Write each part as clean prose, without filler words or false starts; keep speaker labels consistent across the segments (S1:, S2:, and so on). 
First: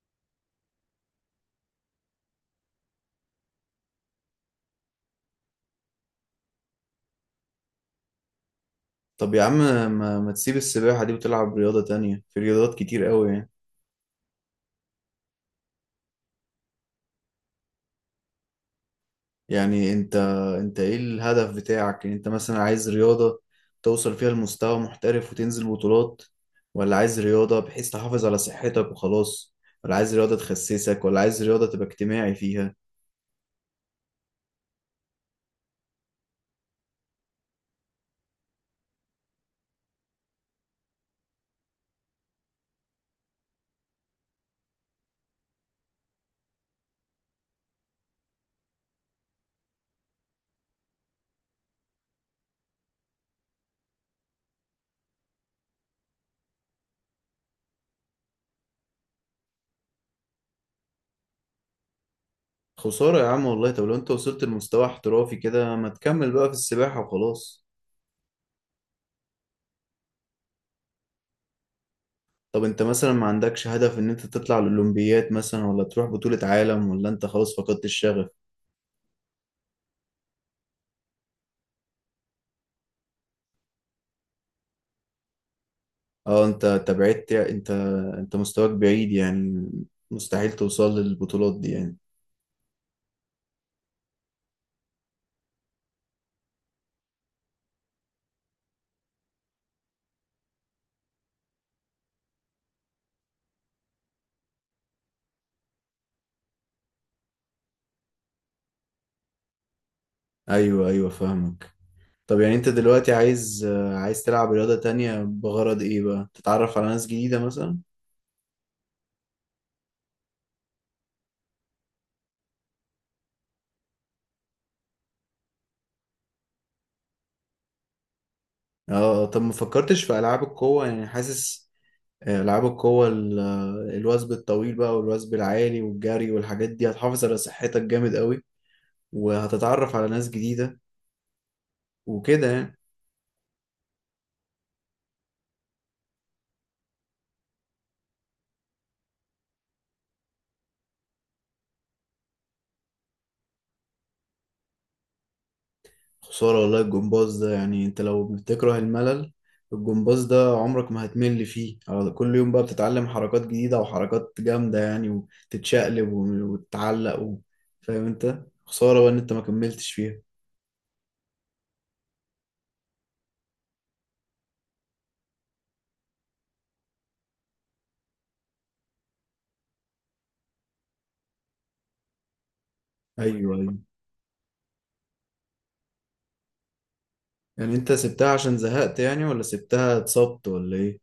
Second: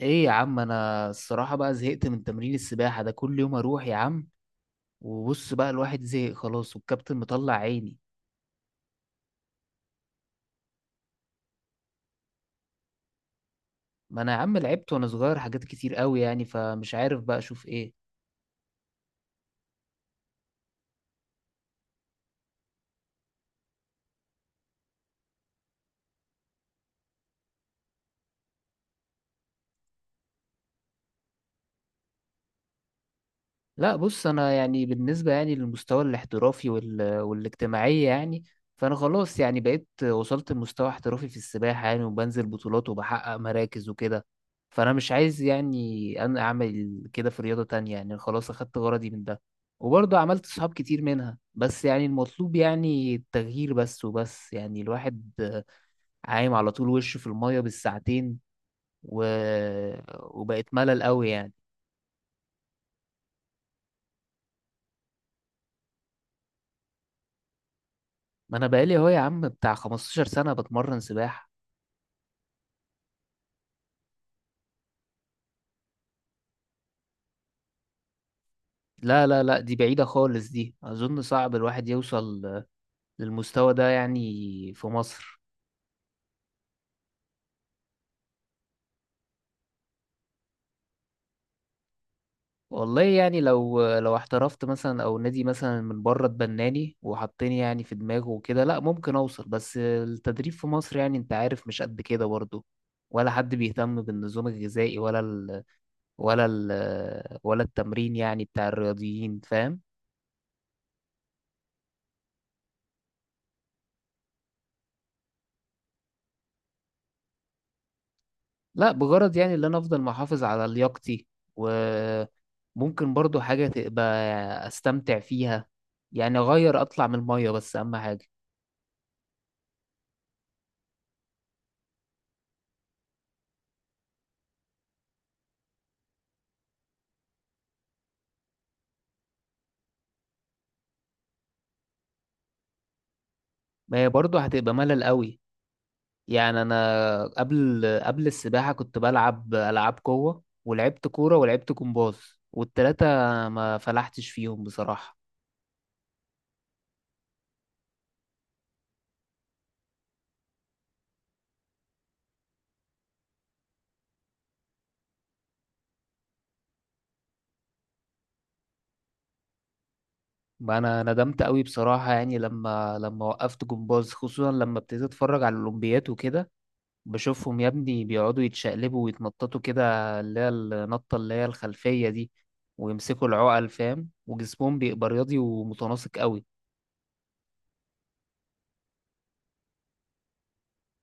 S1: ايه يا عم، انا الصراحة بقى زهقت من تمرين السباحة ده. كل يوم اروح يا عم وبص بقى الواحد زهق خلاص والكابتن مطلع عيني.
S2: طب يا عم، ما تسيب السباحة دي وتلعب رياضة تانية؟ في رياضات كتير قوي يعني.
S1: ما انا يا عم لعبت وانا صغير حاجات كتير قوي يعني، فمش عارف بقى اشوف ايه.
S2: يعني انت ايه الهدف بتاعك؟ يعني انت مثلا عايز رياضة توصل فيها لمستوى محترف وتنزل بطولات، ولا عايز رياضة بحيث تحافظ على صحتك وخلاص، ولا عايز رياضة تخسسك، ولا عايز رياضة تبقى اجتماعي فيها؟
S1: لا بص، انا يعني بالنسبه يعني للمستوى الاحترافي والاجتماعيه يعني. فانا خلاص يعني بقيت وصلت لمستوى احترافي في السباحه يعني، وبنزل بطولات وبحقق مراكز وكده. فانا مش عايز يعني انا اعمل كده في رياضه تانية يعني، خلاص اخدت غرضي من ده. وبرضه عملت صحاب كتير منها، بس يعني المطلوب يعني التغيير، بس وبس. يعني الواحد عايم على طول وشه في الميه بالساعتين و... وبقت ملل قوي يعني.
S2: خسارة يا عم والله. طب لو انت وصلت لمستوى احترافي كده، ما تكمل بقى في السباحة وخلاص.
S1: ما انا بقالي اهو يا عم بتاع 15 سنة بتمرن سباحة.
S2: طب انت مثلا ما عندكش هدف ان انت تطلع الأولمبيات مثلا، ولا تروح بطولة عالم، ولا انت خلاص فقدت الشغف؟
S1: لا لا لا، دي بعيدة خالص، دي اظن صعب الواحد يوصل للمستوى ده يعني في مصر.
S2: اه، انت بعدت، انت مستواك بعيد يعني، مستحيل توصل للبطولات دي يعني.
S1: والله يعني لو احترفت مثلا او نادي مثلا من بره اتبناني وحطني يعني في دماغه وكده، لا ممكن اوصل، بس التدريب في مصر يعني انت عارف مش قد كده برضه. ولا حد بيهتم بالنظام الغذائي ولا التمرين يعني بتاع الرياضيين فاهم.
S2: ايوه، ايوه، فاهمك. طب يعني انت دلوقتي عايز، عايز تلعب رياضة تانية بغرض ايه بقى؟ تتعرف على ناس جديدة مثلا؟
S1: لا بغرض يعني اللي انا افضل محافظ على لياقتي، وممكن برضو حاجة تبقى استمتع فيها، يعني اغير اطلع من المية بس اهم حاجة.
S2: اه، اه. طب ما فكرتش في العاب القوة؟ يعني حاسس، العاب القوة، الوثب الطويل بقى، والوثب العالي، والجري، والحاجات دي هتحافظ على صحتك جامد قوي، وهتتعرف على ناس جديدة، وكده يعني.
S1: ما هي برضو هتبقى ملل قوي يعني. انا قبل السباحة كنت بلعب العاب قوة ولعبت كورة ولعبت جمباز، والتلاتة ما فلحتش فيهم بصراحة.
S2: خسارة والله! الجمباز ده يعني، انت لو بتكره الملل، الجمباز ده عمرك ما هتمل فيه. كل يوم بقى بتتعلم حركات جديدة وحركات جامدة يعني، وتتشقلب، وتتعلق، فاهم انت. خسارة بقى ان انت ما كملتش فيها.
S1: ما انا ندمت قوي بصراحة، يعني لما وقفت جمباز خصوصا لما ابتديت اتفرج على الاولمبيات وكده. بشوفهم يا ابني بيقعدوا يتشقلبوا ويتنططوا كده، اللي هي النطة اللي هي الخلفية دي، ويمسكوا
S2: ايوه،
S1: العقل
S2: ايوه.
S1: فاهم، وجسمهم بيبقى رياضي ومتناسق قوي.
S2: يعني انت سبتها عشان زهقت، يعني ولا سبتها اتصبت ولا ايه؟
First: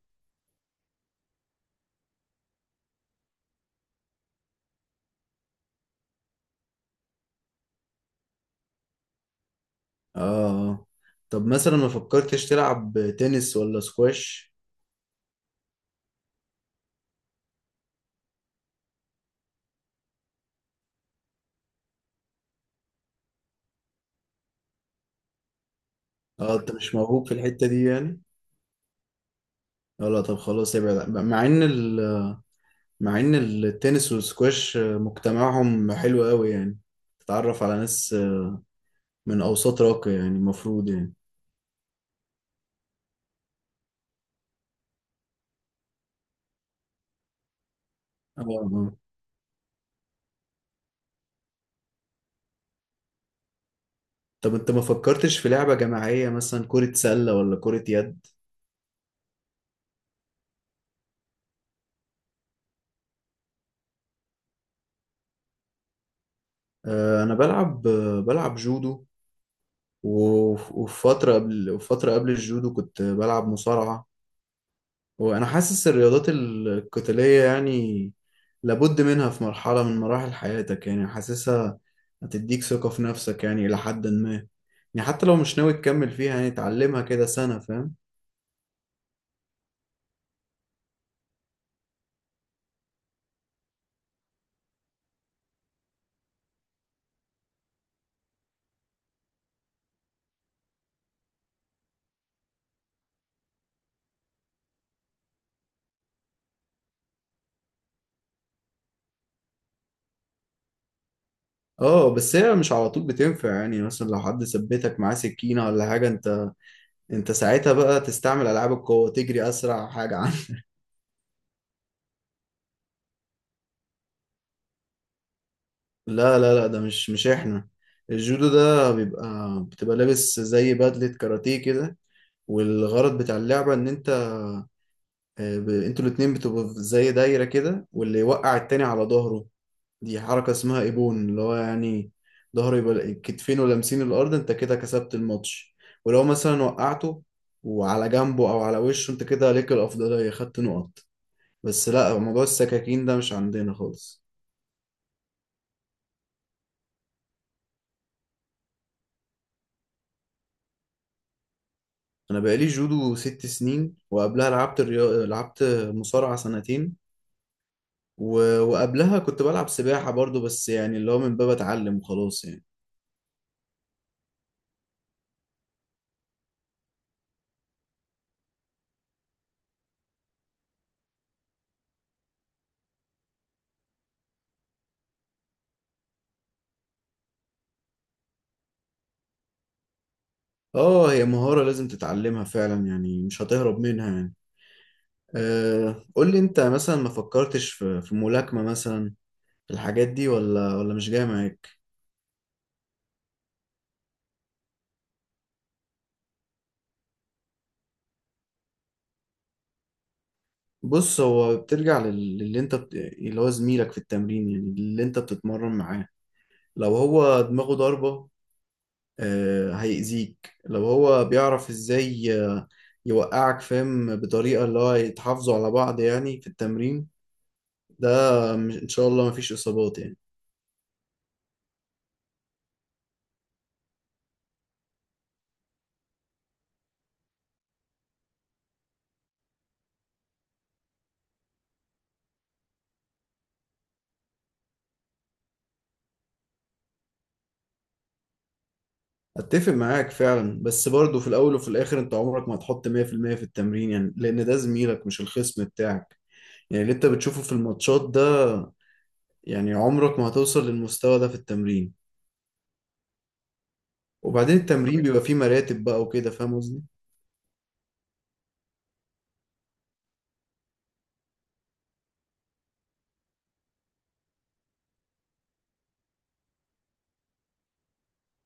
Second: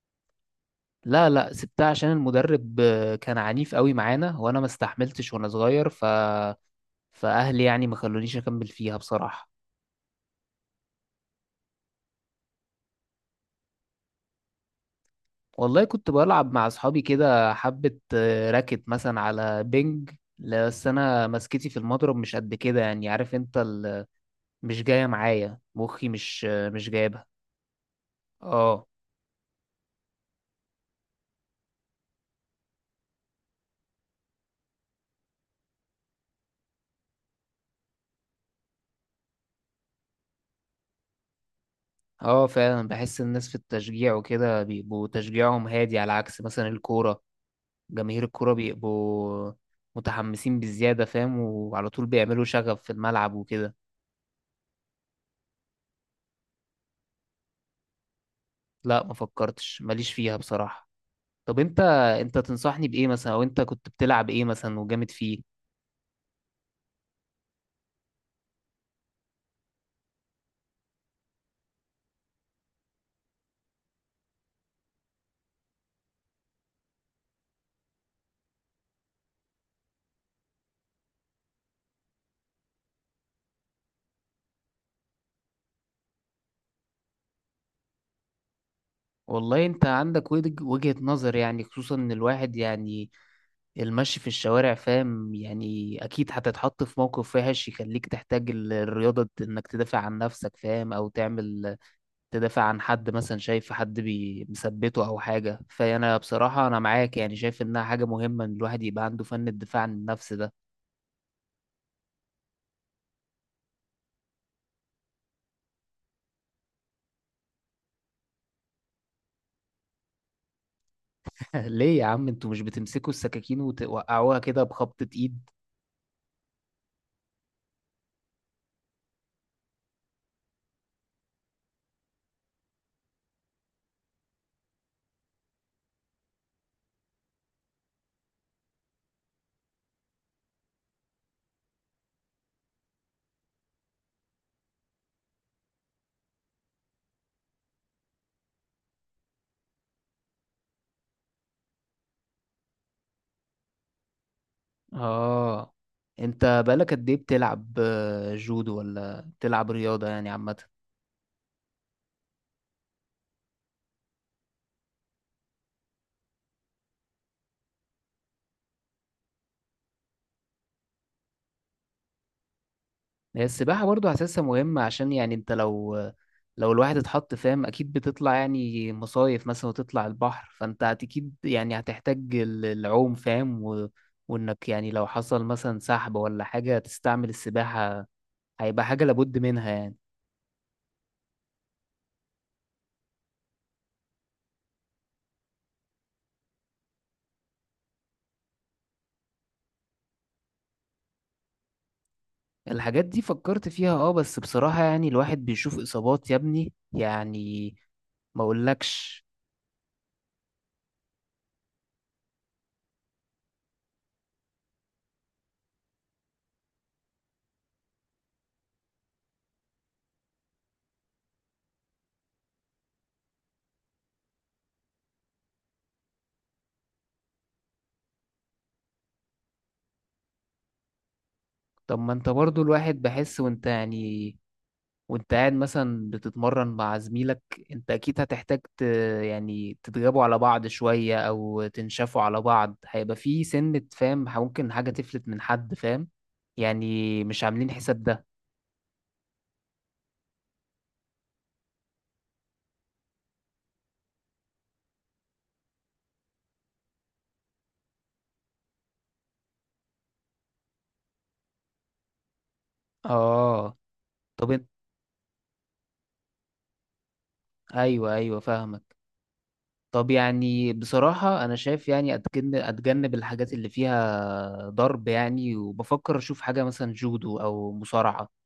S1: لا لا، سبتها عشان المدرب كان عنيف قوي معانا، وانا ما استحملتش وانا صغير، فاهلي يعني ما خلونيش اكمل فيها بصراحة.
S2: اه، اه. طب مثلا ما فكرتش تلعب تنس ولا سكواش؟
S1: والله كنت بلعب مع اصحابي كده حبة راكت مثلا على بينج. لا، بس انا مسكتي في المضرب مش قد كده، يعني عارف انت مش جاية معايا مخي، مش
S2: اه،
S1: آه،
S2: انت
S1: مش
S2: مش
S1: جايبها.
S2: موهوب في الحتة دي يعني.
S1: اه
S2: اه، لا. طب خلاص ابعد، مع ان، مع ان التنس والسكواش مجتمعهم حلو قوي يعني، تتعرف على ناس من اوساط راقية يعني، المفروض يعني.
S1: اه فعلا، بحس الناس في التشجيع وكده بيبقوا تشجيعهم هادي، على عكس مثلا الكورة، جماهير
S2: اه.
S1: الكورة
S2: آه.
S1: بيبقوا متحمسين بزيادة فاهم، وعلى طول بيعملوا شغب في الملعب وكده.
S2: طب انت ما فكرتش في لعبة جماعية مثلا، كرة سلة ولا كرة يد؟
S1: لا ما فكرتش، ماليش فيها بصراحة. طب انت تنصحني بإيه مثلا، او انت كنت بتلعب إيه مثلا وجامد فيه؟
S2: آه، انا بلعب، بلعب جودو. و- وفي فترة قبل، وفترة قبل الجودو كنت بلعب مصارعة. وانا حاسس الرياضات القتالية يعني لابد منها في مرحلة من مراحل حياتك يعني، حاسسها هتديك ثقة في نفسك يعني، إلى حد ما. يعني حتى لو مش ناوي تكمل فيها يعني، تعلمها كده سنة، فاهم.
S1: والله انت عندك وجهة نظر، يعني خصوصا ان الواحد يعني المشي في الشوارع فاهم، يعني اكيد هتتحط في موقف وحش يخليك تحتاج الرياضة انك تدافع عن نفسك فاهم، او تعمل تدافع عن حد مثلا شايف حد مثبته او حاجه، فانا بصراحه انا معاك يعني شايف انها حاجه مهمه ان الواحد يبقى عنده فن الدفاع عن النفس ده.
S2: اه، بس هي مش على طول بتنفع يعني. مثلا لو حد ثبتك معاه سكينة ولا حاجة، انت ساعتها بقى تستعمل ألعاب القوة، تجري أسرع حاجة عنه.
S1: ليه يا عم، انتوا مش بتمسكوا السكاكين وتوقعوها كده بخبطه ايد؟
S2: لا، لا، لا، ده مش احنا. الجودو ده بيبقى، بتبقى لابس زي بدلة كاراتيه كده. والغرض بتاع اللعبة إن أنت، انتوا الاتنين بتبقوا في زي دايرة كده، واللي يوقع التاني على ظهره، دي حركة اسمها ايبون، اللي هو يعني ظهره يبقى كتفينه لامسين الأرض، انت كده كسبت الماتش. ولو مثلا وقعته وعلى جنبه أو على وشه، انت كده ليك الأفضلية، خدت نقط. بس لا، موضوع السكاكين ده مش عندنا خالص.
S1: اه انت بقالك قد ايه بتلعب جودو، ولا بتلعب رياضه يعني عامه؟
S2: أنا بقالي جودو ست سنين، وقبلها لعبت لعبت مصارعة سنتين. وقبلها كنت بلعب سباحة برضو، بس يعني اللي هو من باب أتعلم وخلاص يعني.
S1: هي السباحة برضو حاسسها مهمة، عشان يعني انت لو الواحد اتحط فاهم اكيد بتطلع يعني مصايف مثلا وتطلع البحر، فانت اكيد يعني هتحتاج العوم فاهم وانك يعني لو حصل مثلا سحب ولا حاجة تستعمل السباحة، هيبقى حاجة لابد منها يعني.
S2: اه، هي مهارة لازم تتعلمها فعلا يعني، مش هتهرب منها يعني. أه، قول لي انت مثلا ما فكرتش في ملاكمة مثلا؟ الحاجات دي، ولا مش جاية معاك؟
S1: الحاجات دي فكرت فيها اه، بس بصراحة يعني الواحد بيشوف اصابات يا ابني يعني، ما اقولكش.
S2: بص، هو بترجع للي انت، اللي هو زميلك في التمرين يعني، اللي انت بتتمرن معاه. لو هو دماغه ضاربة، أه هيأذيك. لو هو بيعرف ازاي، يوقعك فاهم بطريقة، اللي هو يتحافظوا على بعض يعني في التمرين ده. ان شاء الله مفيش اصابات يعني.
S1: طب ما انت برضو الواحد بحس وانت يعني وانت قاعد مثلا بتتمرن مع زميلك، انت اكيد هتحتاج يعني تتغابوا على بعض شوية او تنشفوا على بعض، هيبقى في سنة فاهم ممكن حاجة تفلت من حد فاهم، يعني مش عاملين حساب ده.
S2: اتفق معاك فعلا، بس برضه في الاول وفي الاخر انت عمرك ما هتحط 100% في المية في التمرين يعني، لان ده زميلك مش الخصم بتاعك. يعني اللي انت بتشوفه في الماتشات ده، يعني عمرك ما هتوصل للمستوى ده في التمرين.
S1: اه. طب
S2: وبعدين
S1: انت.
S2: التمرين بيبقى فيه مراتب بقى وكده، فاهم قصدي.
S1: ايوه ايوه فاهمك. طب يعني بصراحة انا شايف يعني اتجنب الحاجات اللي فيها ضرب يعني، وبفكر اشوف حاجة مثلا جودو او مصارعة.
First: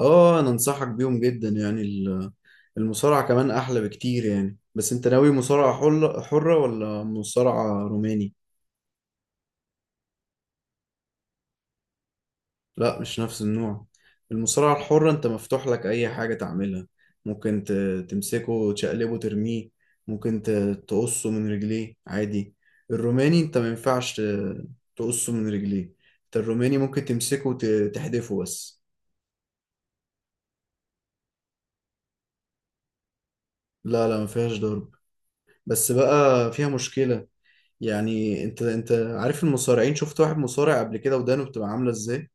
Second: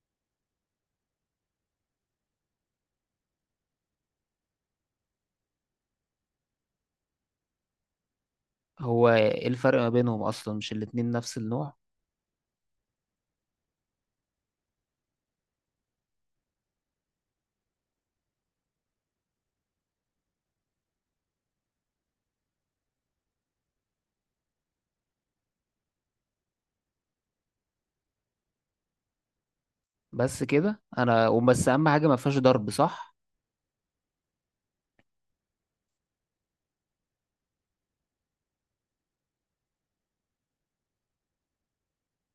S2: اه، انا انصحك بيهم جدا يعني. المصارعة كمان احلى بكتير يعني. بس انت ناوي مصارعة حرة ولا مصارعة روماني؟
S1: هو ايه الفرق ما بينهم اصلا، مش الاتنين نفس النوع؟
S2: لا، مش نفس النوع. المصارعة الحرة انت مفتوح لك اي حاجة تعملها. ممكن تمسكه وتشقلبه ترميه. ممكن تقصه من رجليه عادي. الروماني انت ما ينفعش تقصه من رجليه. انت الروماني ممكن تمسكه وتحدفه بس.
S1: بس كده انا، وبس اهم حاجه ما فيهاش ضرب صح.
S2: لا، لا، ما فيهاش ضرب. بس بقى فيها مشكلة. يعني انت عارف المصارعين؟ شفت واحد مصارع قبل كده، ودانه بتبقى عاملة ازاي؟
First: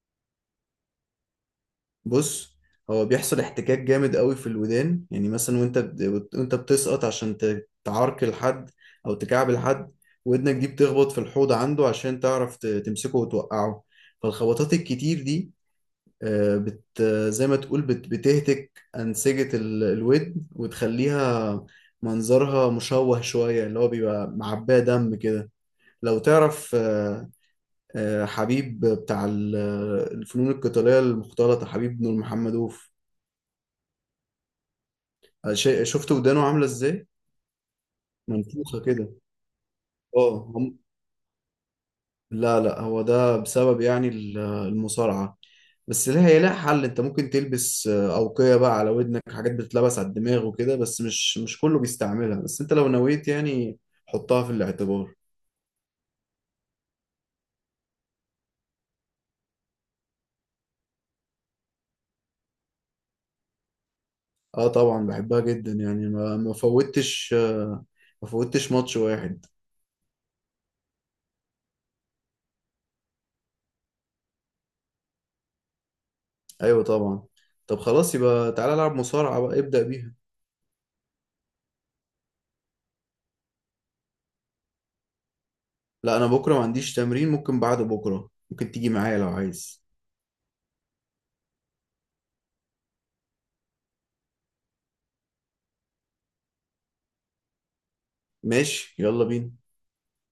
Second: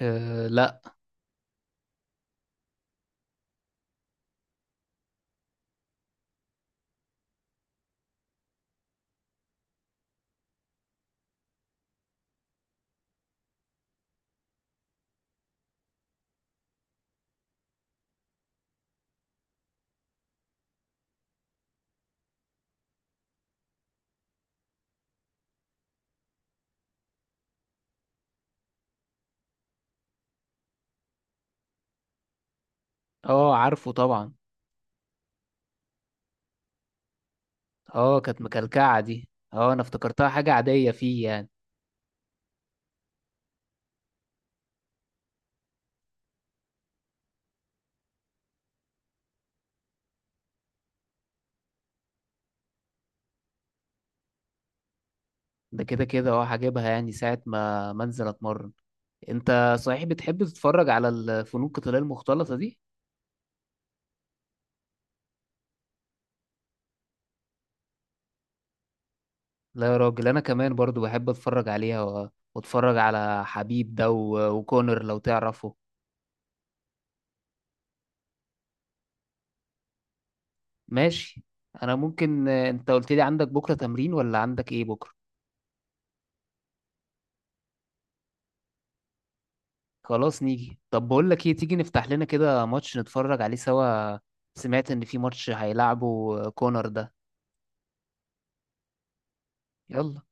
S1: آه لا.
S2: بص، هو بيحصل احتكاك جامد قوي في الودان يعني. مثلا وانت وانت بتسقط عشان تعركل حد او تكعبل حد، ودنك دي بتخبط في الحوض عنده عشان تعرف تمسكه وتوقعه. فالخبطات الكتير دي، آه، بت زي ما تقول، بت بتهتك أنسجة، الودن، وتخليها منظرها مشوه شوية، اللي هو بيبقى معباه دم كده. لو تعرف، حبيب بتاع، الفنون القتالية المختلطة، حبيب بن محمد أوف،
S1: اه عارفه طبعا.
S2: شيء، شفت ودانه عامله ازاي؟
S1: اه كانت
S2: منفوخه
S1: مكلكعه
S2: كده.
S1: دي، اه انا افتكرتها
S2: اه
S1: حاجه عاديه فيه يعني.
S2: لا، لا، هو ده بسبب يعني المصارعه. بس لها، هي لها حل. انت ممكن تلبس، اوقيه بقى على ودنك، حاجات بتتلبس على الدماغ وكده، بس مش كله بيستعملها. بس انت لو نويت يعني، حطها في الاعتبار.
S1: ده كده كده اه، هجيبها يعني ساعه ما منزل اتمرن. انت صحيح بتحب تتفرج على الفنون القتاليه المختلطه دي؟
S2: اه طبعا بحبها جدا يعني، ما فوتش، ما فوتش ماتش واحد.
S1: لا يا راجل، انا كمان برضو بحب اتفرج عليها واتفرج على حبيب ده وكونر لو تعرفه.
S2: ايوه طبعا. طب خلاص يبقى تعالى العب مصارعه بقى، ابدأ بيها.
S1: ماشي. انا ممكن انت قلت لي عندك بكره تمرين ولا عندك ايه بكره؟
S2: لا، انا بكره ما عنديش تمرين. ممكن بعد بكره، ممكن تيجي معايا لو عايز.
S1: خلاص نيجي، طب بقول لك ايه تيجي نفتح لنا كده ماتش نتفرج عليه سوا، سمعت ان في ماتش هيلعبه كونر ده.
S2: ماشي، يلا بينا.
S1: يلا.